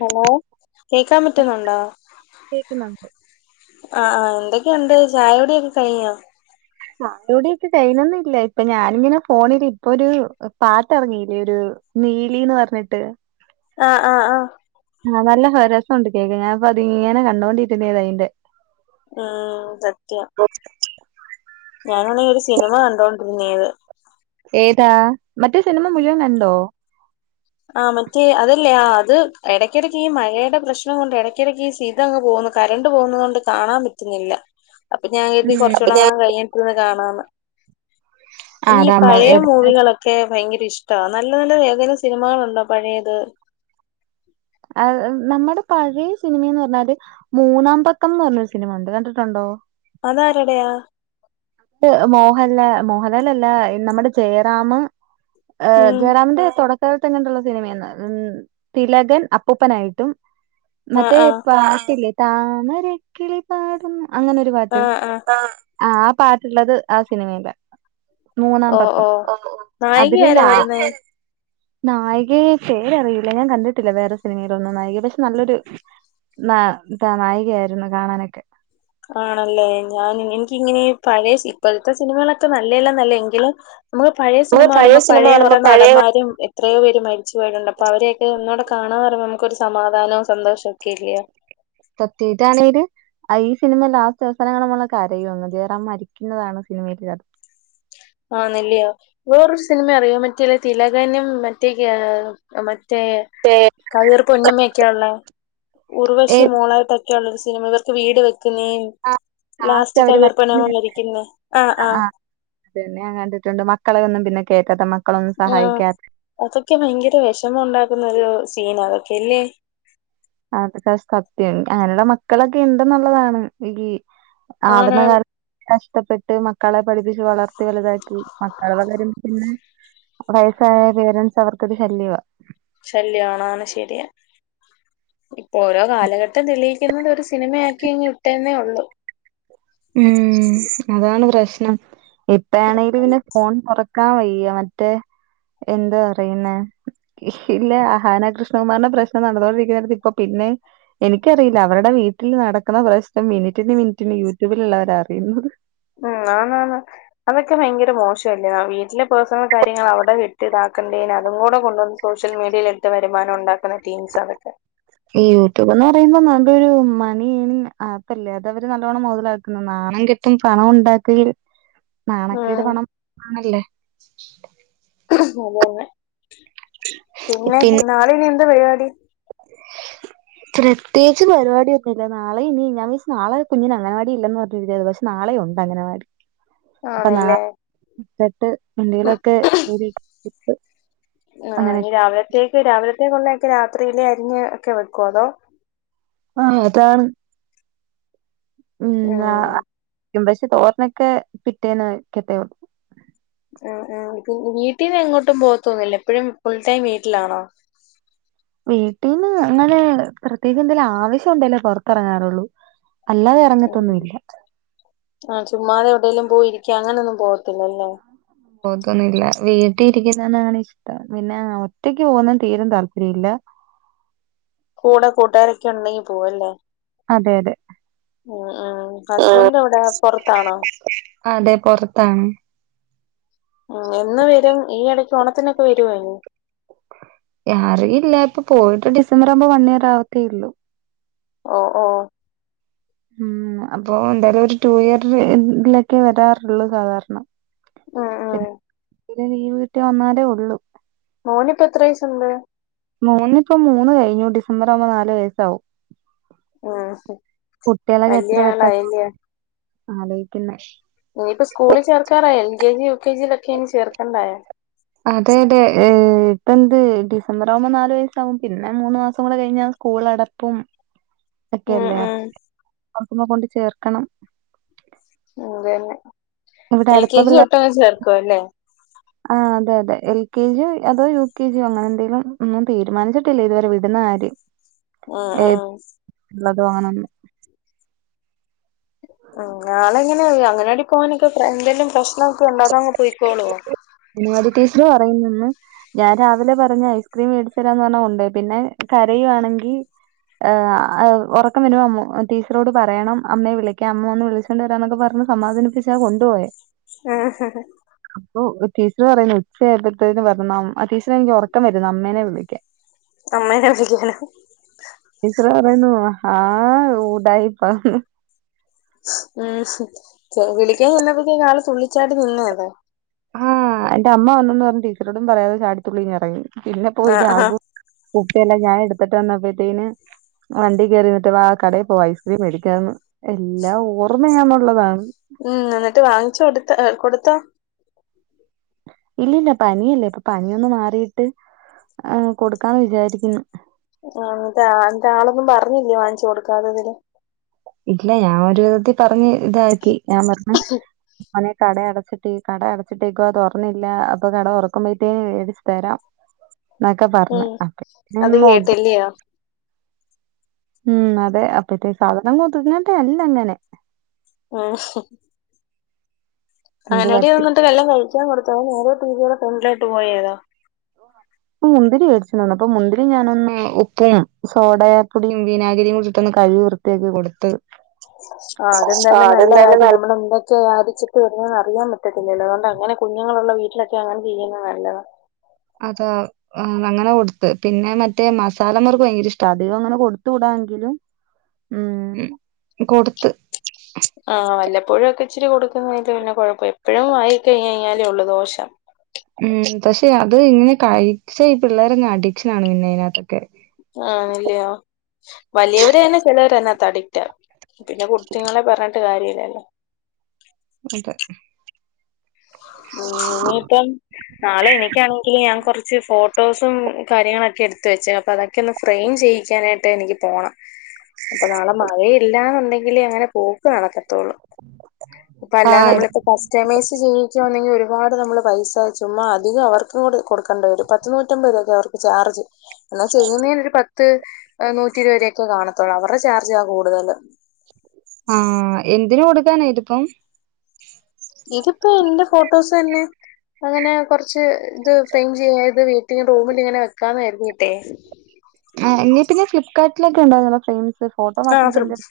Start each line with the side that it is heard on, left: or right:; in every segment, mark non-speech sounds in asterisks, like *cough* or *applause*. left: Hello കേക്കാൻ പറ്റുന്നുണ്ടോ
right: കേക്കുന്നുണ്ട്
left: ആഹ് ആഹ് എന്തൊക്കെയുണ്ട് ചായകുടിയൊക്കെ കഴിഞ്ഞോ
right: ചായുടി ഒകെ കഴിഞ്ഞൊന്നും ഇല്ല. ഇപ്പൊ ഞാനിങ്ങനെ ഫോണില് ഇപ്പൊ ഒരു പാട്ട് ഇറങ്ങിയില്ലേ ഒരു. നീലിന്ന് പറഞ്ഞിട്ട്
left: ആഹ് ആഹ് ആഹ്
right: ആഹ് നല്ല ഹ രസോണ്ട് കേക്ക ഞാനിപ്പൊ അതിങ്ങനെ കണ്ടോണ്ടിരുന്നേത് അതിന്റെ
left: ഉം സത്യം ഞാനാണെങ്ക ഒരു സിനിമ കണ്ടോണ്ടിരുന്നേത്
right: ഏതാ മറ്റേ സിനിമ മുഴുവൻ കണ്ടോ
left: ആഹ് മറ്റേ അതല്ലേ ആഹ് അത് എടക്കടക്ക് ഈ മഴയുടെ പ്രശ്നം കൊണ്ട് എടക്കിടയ്ക്ക് സി ഇതങ്ങ് പോകുന്നു കറണ്ട് പോകുന്നത് കൊണ്ട് കാണാൻ പറ്റുന്നില്ല അപ്പൊ ഞാൻ കര്തി കോറചൂടെ
right: ഉം
left: എങ്ങാണം കയ്യെട്ട് ഇരുന്ന് കാണാന്ന് എനിക്ക് ഈ
right: അതാ
left: പഴയ മൂവികളൊക് ക്കെ ഭയങ്കര ഇഷ്ട നല്ല നല്ല ഏതെലും സിനിമകളുണ്ടോ പഴയത്
right: ആഹ് ആഹ് നമ്മടെ പഴയ സിനിമേന്ന് പറഞ്ഞാല് മൂന്നാംമ്പക്കം ന്ന് പറഞ്ഞൊരു സിനിമണ്ട് കണ്ടിട്ടുണ്ടോ
left: അതാരുടയാ
right: മോഹലാ മോഹലാലല്ല നമ്മടെ ജയറാമ് എഹ്
left: ഉം
right: ജയറാമിന്റെ തോടക്കാലത്തെങ്ങട്ടുള്ള സിനിമയന്ന് ഉം തിലകൻ അപ്പൂപ്പനായിട്ടും
left: ആഹ്
right: മറ്റേ
left: ആഹ്
right: പാട്ടില്ലേ താമരക്കിളി പാടും അങ്ങനെരു പാട്ട് ആഹ് ആഹ് ആ പാട്ടുള്ളത് ആഹ് സിനിമീലാ
left: ഓ
right: മൂന്നാംമ്പക്കം
left: ഓ
right: ഓഹ്
left: നായിക
right: അതില്
left: ആരാ
right: ലാ
left: വരുന്നേ
right: നായികയെ പേരറിയൂല ഞാൻ കണ്ടിട്ടില്ല വേറെ സിനിമയിലൊന്നും നായിക പക്ഷെ നല്ലൊരു ന താ നായികയായിരുന്നു കാണാനൊക്കെ
left: ആണല്ലേ ഞാൻ ഇങ്ങ് എനിക്കിങ്ങനെ പഴെയ സി ഇപ്പോഴത്തെ സിനിമകളൊക്കെ നല്ലെല്ല എന്നല്ല എങ്കിലും മള് പഴെ സിനിമ കാണുമ്പോൾ പഴെ കോറെ നടന്മാരും എത്രയൊ പേര് മരിച്ച് പോയിട്ടിണ്ട് അപ്പോ അവരൊക്കെന്നൂടെ കാണാന്നറീമ്പോ നമക്കൊരു സമാധാനോ സന്തോഷോക്കെ അല്ല്യോ
right: സത്യ ഇതണെര് അതു ഈ സിനിമ ലാസ്റ്റ് അവസാനം കാണുമ്പോൾ നമ്മൾ കരയും ജയറാം മരിക്കുന്നതാണ് സിനിമയിയില് ക
left: ആന്നെല്ലിയോ വേറൊരു സിനിമ അറിയോ മറ്റിലെ തിലകനും മറ്റേ ക മറ്റേ കവിയൂർ പൊന്നമ്മയൊക്കെള്ളെ
right: ഏ
left: ഉർവശി മോളായിട്ട് അ ഒക്കെയള്ള ഒരു സിനിമ ഇവർക്ക് വീട് വെക്കുന്നേം ലാസ്റ്റ്
right: അവര്
left: കവിയർപൊന്നമ്മ
right: മരിക്കുന്ന
left: മരിക്കുന്നെ ആഹ് ആഹ്
right: പിന്നെ ഞാൻ കണ്ടിട്ടുണ്ട് മക്കളെന്നും പിന്നെ കേകാത്ത മ
left: ആഹ് അതൊക്കെ ഭയങ്കര വെഷമം ഉണ്ടാക്കുന്നൊരു സീനാ അതൊക്കെല്ലേ
right: അതൊക്കെ സത്യം അങ്ങനെയുള്ള മക്കളൊക്കെ ഇണ്ടെന്നുള്ളതാണ് വിഗി
left: ആണ്
right: അവുന്ന കാലത്ത് കഷ്ട്ടപ്പെട് ട്ട് മക്കളെ പഠിപ്പിച്ച് വളർത്തി വലുതാക്കി മക്കള് വളരുമ്പോ പിന്നെ വയസ്സായ പേരൻസ് അവർക്കത് ശല്യവാ
left: ശല്യാണ് ആണ് ശെരിയാ. ഇപ്പോരോ കാലഘട്ടം തെളിയിക്കുന്നത് ഒരു സിനിമയാക്കിയങ്ങ് വിട്ടേന്നേയുള്ളൂ.
right: ഉം അതാണ് പ്രശ്നം. ഇപ്പയാണേല് പിന്നെ ഫോൺ കൊറ ക്കാൻ വയ്യ മറ്റേ എന്താ പറയുന്നെ ഇല്ല അഹാന കൃഷ്ണകുമാറിന്റെ പ്രശ്നം നടന്നുകൊണ്ടിരിക്കുന്നെടത്ത് ഇപ്പൊ പിന്നെം എനിക്കറിയില്ല അവരുടെ വീട്ടിൽ നടക്കുന്ന പ്രശ്നം മിനിറ്റിന് മിനിറ്റിന് യൂട്യൂബിലുള്ളവരറിയുന്നത്
left: ഉം ആന്നാന്ന് അതൊക്കെ ഭയങ്കര മോശല്ലേ വീട്ടിലെ പേഴ്ണൽ കാര്യങ്ങൾ അവിടെ വിട്ടിതാക്കണ്ടേന് അതും കൂടെ കൊണ്ട്ന്ന് സോഷ്യൽ മീഡിയയിലിട്ട് വരുമാനുണ്ടാക്കണെ. തിങ്സതൊക്കെ.
right: ഈ യൂട്യൂബെന്ന് പറയുമ്പോ നല്ലൊരു മണി ഏണിങ്ങ് ആപ്പല്ലേ അതവര് നല്ലോണം മൊതലാക്കുന്നു നാണംകെ ത്തും പണം ഉണ്ടാക്കിൽ
left: *inaudible*
right: നാണക്കേട് പണം ആണല്ല്
left: അതന്നെ. പിന്നെ നാളെയിനിയെന്താ പരിപാടി?
right: പ്രത്യേകിച്ച് പരിപാടിയൊന്നുല്ല നാളെ ഇനി ഞാ വിചാരിച്ച് നളെ കുഞ്ഞിനങ്ങനവാടിയില്ലെന്ന് പറഞ്ഞിരുന്നയാരുന്ന് പക്ഷെ നാളെയുണ്ടങ്കനവാടി. അപ്പൊ
left: ആണല്ലേ
right: നാളെത്തൊട്ട് എന്തെങ്കിലു ഒക്കെ കൂടി
left: ആ
right: അങ്ങനെ
left: ഇനി രാവിലത്തേക്ക് രാവിലത്തേക്കുള്ളയൊക്കെ രാത്രിയിലെ അരിഞ്ഞ് ഒക്കെ വെക്കുവോ അതോ?
right: ആഹ് അതാണ്. ഉം ആഹ് പക്ഷെ തോരനൊക്കെ പിറ്റേന്നേ വെക്കത്തേ ഉള്ളൂ
left: ആഹ് ആഹ് എനിക്ക് വീട്ടീന്നെങ്ങോട്ടും പോകത്തൊന്നുന്നില്ലേ എപ്പോഴും ഫുൾ ടൈം വീട്ടിലാണോ
right: വീട്ടീന്ന് അങ്ങനെ പ്രത്യേകെന്തേലാവശ്യുണ്ടെലേ പൊറത്തെറങ്ങാറുള്ളൂ. അല്ലാതെറങ്ങത്തൊന്നും ഇല്ല
left: ആഹ് ചുമ്മാതെവിടെലും പോയിരിക്ക അങ്ങനൊന്നും പോവത്തില്ലല്ലേ
right: പോവത്തൊന്നുല്ല വീട്ടി ഇരിക്കുന്നതെന്നാണിഷ്ടം, പിന്നെ ഒറ്റക്ക് പോകുന്നെ തീരയും താല്പര്യില്ല.
left: കൂടെ കൂട്ടുകാരൊക്കെയുണ്ടെങ്കി പോവു അല്ലേ.
right: അതെ അതെ.
left: ഉം ഉം ഹസ്ബന്റെവിടാ പൊറത്താണോ?
right: അതെ പൊറത്താണ്.
left: ഉം എന്ന് വരും? ഈയെടക്ക് ഓണത്തിനൊക്കെ വരുവോ ഇനി?
right: അറിയില്ല ഇപ്പൊ പോയിട്ട് ഡിസംബർ ആവുമ്പോ വൺഇയർ ആവത്തേയുള്ളൂ.
left: ഓ ഓ
right: ഉം അപ്പൊ ന്തായാലും ഒരു ടൂ ഇയർ ലൊക്കെയേ വരാറുള്ളൂ സാധാരണ.
left: ഉം ഉം
right: പിന്നെ ലീവ് കിട്ടി വന്നാലേ ഉള്ളു
left: മോനിപ്പെത്ര വയസുണ്ട്?
right: മോനിപ്പൊ മൂന്ന് കയിഞ്ഞു ഡിസംബറാവുമ്പൊ നാല് വയസ്സാവും.
left: ഉം
right: കുട്ടികളൊക്കെത്ര
left: വല്യ
right: പെട്ടെന്നാ
left: ആളായല്ലേ
right: *inaudible* ആലോയിക്കുന്നെ
left: ഇനിപ്പൊ സ്കൂളിൽ ചേർക്കാറായി L K G U K ജിയിലൊക്കിനി ചേർക്കണ്ടായോ
right: അതെ അതെ ഇപ്പെന്ത് ഡിസംബറാവുമ്പൊ നാല് വയസാവും പിന്നെ മൂന്ന് മാസം കൂടെ കയിഞ്ഞാ കൂളടപ്പും
left: *inaudible*
right: ഒക്കെയല്ലേ
left: ഉം
right: തുറക്കുമ്പോൾ കൊണ്ട് ചേർക്കണം
left: അതന്നെ എൽ
right: ഇവിടടുത്ത
left: കെ ജി
right: പിള്ളേ *inaudible*
left: തൊട്ടങ്ങ് ചേർക്കും അല്ലേ
right: ആഹ് അതെയതെ എൽ കെ ജിയോ അതോ യു കെ ജിയോ അങ്ങനെന്തേലും ഒന്നും തീരുമാനിച്ചിട്ടില്ല ഇതുവരെ വിടുന്നകാര്യം.
left: ആഹ് ആഹ്
right: നല്ലത് *unintelligible*
left: ഉം ആളെങ്ങനെയാ ഈ അങ്കനവാടി പോകാനൊക്കെ എന്തെലും പ്രശ്നൊക്കെ ഉണ്ടാക്കോ അങ്ങ് പോയിക്കോളോ?
right: അങ്ങനവാടി ടീച്ചർ പറയുന്നെന്ന് ഞാൻ രാവിലെ പറഞ്ഞ ഐസ്ക്രീം മേടിച്ചരാന്ന് പറഞ്ഞാ കൊണ്ട്പോയി പിന്നെ കരയുവാണെങ്കി ആഹ് ആഹ് ഒറക്കം വരുമ്പോ അമ്മ ടീച്ചറോട് പറയണം അമ്മയെ വിളിക്കാൻ അമ്മൊന്ന് വിളിച്ച വരാന്നൊക്കെ പറഞ് സമാധാനിപ്പിച്ചാ കൊണ്ട് പോയെ.
left: ആഹ്
right: അപ്പൊ ടീച്ചറ് പറയുന്നു ഉച്ചാ യപ്പൊത്തേക്ക് പറഞ്ഞ് ആ ടീച്ചറെ എനിക്ക് ഉറക്കം വരുന്നു അമ്മേനെ വിളിക്കാൻ.
left: അമ്മേനെ ഹ് വിളിക്കാനോ.
right: ടീച്ചറ് പറയ്ന്ന് മഹാ ഊടായിപ്പാന്ന്.
left: ഉം ഹ് വിളിക്കാ ചെന്നപ്പത്തേന് ആള് തുള്ളിച്ചാടി നിന്നേതാ.
right: ആഹ് എന്റെ അമ്മ വന്നന്ന് പറഞ്ഞ് ടീച്ചറോടും പറയാതെ ചാടിത്തുള്ളി ഇങ്ങ് എറങ്ങി പിന്നെ പോയി
left: ആഹ് ആഹ്
right: ബാഗ്. കുപ്പയെല്ലാം ഞാൻ എടുത്തിട്ട് വന്നപ്പോഴത്തേന് വണ്ടി കയറിയിട്ട് വാ കടയിൽ പോവാ ഐസ്ക്രീംമേടിക്കാന്ന് എല്ലാം ഓർമ്മയാന്നുള്ളതാണ്.
left: ഉം എന്നിട്ട് വാങ്ങിച്ച് കൊടുത്ത കൊടുത്താ.
right: ഇല്ലല്ല പനിയല്ലെ പ്പൊ പനിയൊന്ന് മാറീട്ട് ആഹ് കൊടുക്കാന്ന് വിചാരിക്കുന്നു.
left: ആഹ് എന്നിട്ട് ന്ന്ട്ട് ആളൊന്നും പറഞ്ഞില്ലേ വാങ്ങിച്ചു കൊടുക്കാത്തതില്.
right: ഇല്ല ഞാൻ ഒരു വിധത്തിൽ പറഞ്ഞ് ഇതാക്കി ഞാൻ പറഞ്ഞ് മോനെ കട അടച്ചിട്ട് ട്ടീ കട അടച്ചിട്ടേക്കുവാ തൊറന്നില്ല അപ്പൊ കട തുറക്കുമ്പഴ്ത്തേന് വെടിച്ച് തരാം. ന്നൊക്കെ പറഞ്ഞ് അപ്പഴ്തേന് നോക്കി
left: യോ.
right: ഉം അതെ അപ്പത്തെ സാധനം ഒതുങ്ങേണ്ടല്ലങ്ങനെ.
left: ഉഹും.
right: എന്ത്
left: അവനോട് ഞാന്
right: പറ്റി
left: എന്നിട്ട് വല്ലോം കഴിക്കാൻ കൊടുത്തോ നേരെ ടിവീടെ ഫ്രണ്ടിലോട്ട് പോയതാ.
right: ഉം മുന്തിരി വേടിച്ചണ്ട് വന്ന് പ്പൊ മുന്തിരി ഞാനൊന്ന് ഉപ്പും, സോഡപ്പൊടിയും, വിനാഗിരിയും കൂടിട്ടൊന്ന് കഴുകി വൃത്തി ത്തേക്ക് കൊടുത്ത്
left: ആഹ് അതെന്തായാലും നല്ല കാര്യം നമ്മളെന്തൊക്കെ. ക്കെ അടിച്ചിട്ട് വര്ന്നേന്നറിയാൻ പറ്റത്തില്ലല്ലോ അതൊണ്ട് അങ്ങനെ കുഞ്ഞുങ്ങളുള്ള വീട്ടിലൊക്കെ അങ്ങനെ ചെയ്യുന്നെ നല്ലതാ.
right: അതാഹ്. ഉം അങ്ങനെ കൊടുത്ത് പിന്നെ മറ്റേ മസാലമർക് ഭയങ്കര ഇഷ്ടാ അധികങ്ങനെ കൊടുത്തുകൂടാ എങ്കിലും. ഉം കൊടുത്ത്.
left: ആഹ് വല്ലപ്പഴൊക്കെ ഇച്ചിരി കൊടുക്കുന്നതില് പിന്നെ കൊഴപ്പം എപ്പഴും വായി കഴിഞ് കഴിഞ്ഞാലേ ഒള്ളൂ ദോഷം.
right: ഉം പക്ഷെ അത് ഇങ്ങനെ കഴിച്ച ഈ പിള്ളേരങ്ങ് അഡിക്ഷൻ ആണ് പിന്നെ യിനകത്തൊക്കെ.
left: ആന്നല്യോ വലിയവരന്നെ ചിലവര് അതിനാത്ത് അഡിക്റ്റാ. പിന്നെ കുട്ടികളെ പറഞ്ഞിട്ട് കാര്യമില്ലല്ലോ.
right: അതെ.
left: ഓ ഇനീപ്പം. നാളെ എനിക്കാണെങ്കില് ഞാൻ കൊറച്ച് ഫോട്ടോസും കാര്യങ്ങളൊക്കെ എടുത്ത് വെച്ച് അപ്പൊ അതൊക് ക്കെന്ന് ഫ്രെയിം ചെയ്യിക്കാനായിട്ട് എനിക്ക് പോണം. അപ്പൊ നാളെ മഴയില്ലന്നുണ്ടെങ്കിലേ അങ്ങനെ പോക്ക് നടക്കത്തൊള്ളൂ. പ്പ അല്ലാ
right: ആഹ്
left: നമ്മളിപ്പ കസ്റ്റമൈസ് ചെയ്യി ച്ച് വാന്നെങ്കി ഒരുപാട് നമ്മള് പൈസ ചുമ്മാ അധികം അവർക്കും കൂടി കൊടുക്കണ്ടി വരും പത്ത് നൂറ്റമ്പത് രൂപക്കെ അവർക്ക് ചാർജ്. എന്നാ ചെയ്യുന്നേന് ഒരു പത്ത് നൂറ്റി ഇരുവരൂവൊക്കെ കാണത്തൊള്ളൂ അവരുടെ ചാർജാ കൂടുതല്.
right: ആഹ് എന്തിന് കൊടുക്കാന ഇതിപ്പം.
left: ഇതിപ്പോ എന്റെ ഫോട്ടോസ് തന്നെ. അങ്ങനെ കൊറച്ച് ത് ഫ്രെയിം ചെയ്ത് വീട്ടി റൂമിലിങ്ങനെ വെക്കാന്ന് കരുതീട്ടെ.
right: ആഹ് എങ്കിപിന്നെ ഫ്ലിപ്കാട്ടിലൊക്കെ ഉണ്ടാവോലോ ഫ്രയിം.
left: ആഹ് ശ്രമിച്ച്.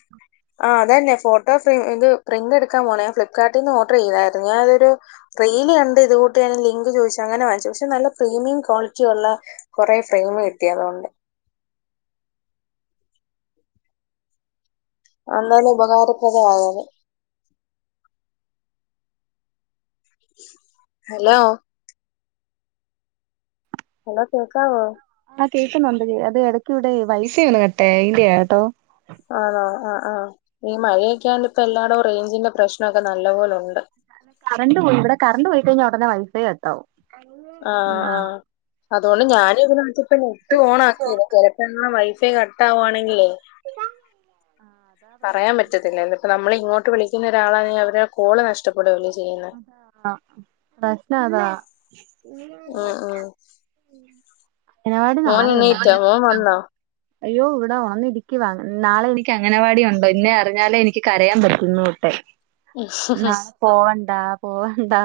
left: ആ അതെന്നെ ഫോട്ടോ ഫ്രെയിം ഇത് പ്രിന്റ് എടുക്കാൻ പോണെ ഞാൻ ഫ്ലിപ്കാർട്ടീന്ന് ഓഡർ ചെയ്തായിരുന്നു ഞാനതൊരു. റീല് കണ്ട് ഇത് കൂട്ട് ഞാൻ ലിങ്ക് ചോദിച്ച് അങ്ങനെ വാങ്ങിച്ചു പക്ഷെ നല്ല പ്രീമിം ക്വാളിറ്റി ഒള്ള കൊറേ ഫ്രെയിം കിട്ടി അതുകൊണ്ട്. വളരെ ഉപകാരപ്രദം ആയത്. ഹലോ? ഹലോ കേക്കാവോ?
right: ആ കേൾക്കുന്നുണ്ടടി അത് എട്ക്കിവിടെയ് വൈഫൈ ഒന്ന് കട്ടായി അയിന്റെയാ കേട്ടോ.
left: ആണോ ആ ആ ഈ മഴയൊക്കൊണ്ട് ഇപ്പ എല്ലാടോ റേഞ്ചിന്റെ പ്രശ്നമൊക്കെ നല്ല പോലൊണ്ട്.
right: കറണ്ട് പോയി ഇവടെ കറണ്ട് പോയി കയിഞ്ഞാ ഉടനെ വൈഫൈ കട്ടാവും.
left: ആഹ്
right: ഉം ആ,
left: ആഹ് അതൊണ്ട് ഞാനുഇതിനെ ഇപ്പൊ നെറ്റ് ഓൺ ആക്കീനു ചെലപ്പോ ങ്ങളെ വൈഫൈ കട്ട് ആവാണെങ്കിലൈ
right: അതാ
left: പറയാൻ
right: പ്രശ്നം
left: പറ്റത്തില്ല നമ്മള്ഇങ്ങോട്ട് വിളിക്കുന്ന ഒരാളാണെ അവരുടെ കോള് നഷ്ടപ്പെടൂല്ലേ ചെയ്യുന്ന
right: ആഹ് പ്രശ്നതാ
left: ഉം ഉം
right: *unintelligible* ഇങ്ങളെ ടെനാളെയുണ്ടോ
left: ഓൻവന്നോ?
right: അയ്യോ ഇവിടെ ഉണന്നിരിക്കവാ നാളെ എനിക്ക് അങ്ങനവാടി ഉണ്ടോ ഇന്ന് അറിഞ്ഞാലേ എനിക്ക് കരയാൻ പറ്റുന്നു കട്ടെ നാളെ പോവണ്ടാ പോവണ്ടാ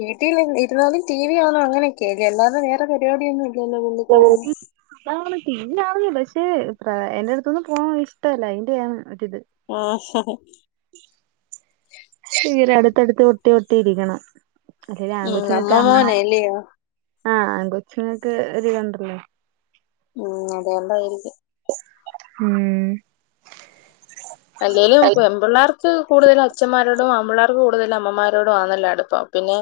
left: വീട്ടിൽ ഇരുന്നാലും ടി വി കാണും അങ്ങനൊക്കെല്ല അല്ലാതെവേറെ പരിപാടിയൊന്നും ഇ
right: *unintelligible* നമ്മൾ തിന്നാപക്ഷെ എന്റ അടുത്തൊന്നും പോവാൻ ഇഷ്ടമല്ല അതിന്റെ യാണ് ഒര്ഇത്
left: ആഹ് ഹ്
right: തീരെ അടുത്ത്ടുത്ത് ഒട്ടി ഒട്ടി ഇരിക്കണം അല്ലങ്കിൽ
left: ഉം
right: ആൺകൊച്ചിനെ
left: നമ്മ
right: അമ്മ
left: മോനെ അല്ലയോ
right: ആഹ് ആൻകൊച്ചുങ്ങക്ക് ഒരു കണ്ടർല്ലോ
left: ഉം അതോണ്ടായിരിക്കും.
right: ഉം
left: അല്ലേലും പെൺപിള്ളേർ ഇക്ക്കൂടുതലും അഛൻന്മാരോടുംആൺപിള്ളേർക്ക്കൂടുതല അമ്മമാരോടും ആന്നല്ലോ അടുപ്പം പിന്നെ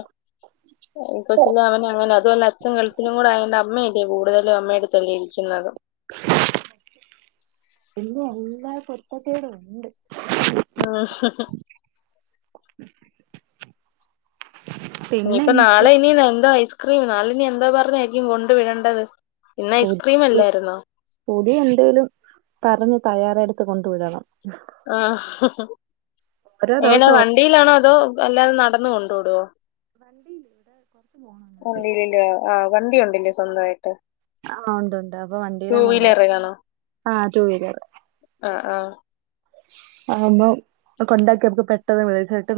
left: എനിക്കൊച്ചിന്റ അവന്റ *unintelligible* അതൊല്ലാ അച്ഛൻ ഗൾഫിലും കൂടെ ആയോണ്ട് അമ്മയും കൂടുതലും അമ്മയു ടെ അടുത്തല്ലിരിക്കുന്നുന്നത്
right: പിന്നെ എല്ലാ കുരുത്ത കേട്ണ്ട്
left: ഉം *unintelligible*
right: പിന്നെ
left: ഇനിപ്പ
right: എനിക്ക്
left: നാളെ ഇനി എന്താ ഐസ്ക്രീം നാളെ ഇനി എന്താ പറഞ്ഞായിരിക്കും കൊണ്ട് വിടേണ്ടത് ഇന്ന് ഐസ്ക്രീം അല്ലായിരുന്നോ
right: പൊടി ഉണ്ടോലും തറയെന്ന് തയ്യറെടുത്ത് കൊണ്ട് വിടണം
left: ആ
right: ഓരോ
left: ഹ്ഹ്എങ്ങനെ
right: ദിവസവും
left: വണ്ടിയിലാണോ അല്ലാതെ നടന്ന് കൊണ്ടുടോ?
right: വണ്ടിയില് ഇവിടെ കൊറച്ച് പോണം
left: ഉണ്ടില് ല്ലെ ആ വണ്ടി ഉണ്ട്ല്ലേ സ്വന്തമായിട്ട്
right: ആഹ് ഉണ്ട്ണ്ട് അപ്പൊ
left: ടൂ
right: വണ്ടിയില് കൊണ്ടാക്കും
left: വീലറിലാണോ
right: ആ ടുവീലർ
left: ആഹ് ആഹ്
right: ആവുമ്പോ കൊണ്ടാക്കി നമുക്ക് പെട്ടെന്ന്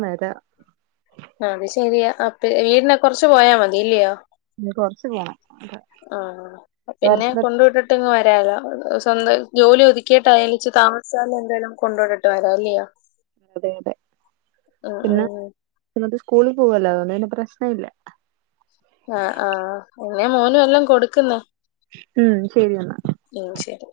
right: *unintelligible* വരാ
left: അത് ശരിയാ അപ്പ വീടിനെ കുറച്ച് പോയാ മതി ഇല്ല്യയോ?
right: ഇനി കൊറച്ച് പോണം
left: ആ പിന്നെ കൊണ്ട് വിട് പൊട്ടന്ന്‌വരല്ലോ സ്വന്തം ജോലി ഒതുക്കിയിട്ട് അയലിച്ച് താമസിച്ചാല എന്തായാലും കൊണ്ടോട്ടിട്ട് വരാംല്ലയോ
right: അതെ അതെ പിന്നെ
left: ഉം
right: ഇനത്തെസ്കൂളിൽ പോവല്ലോ അതൊണ്ട് പിന്നെ പ്രശ്നയില്ല.
left: ആ ആപിന്നെ മോനും എല്ലാം കൊടുക്കുന്ന്
right: ം ശരി എന്നാ.
left: ഉം ശരി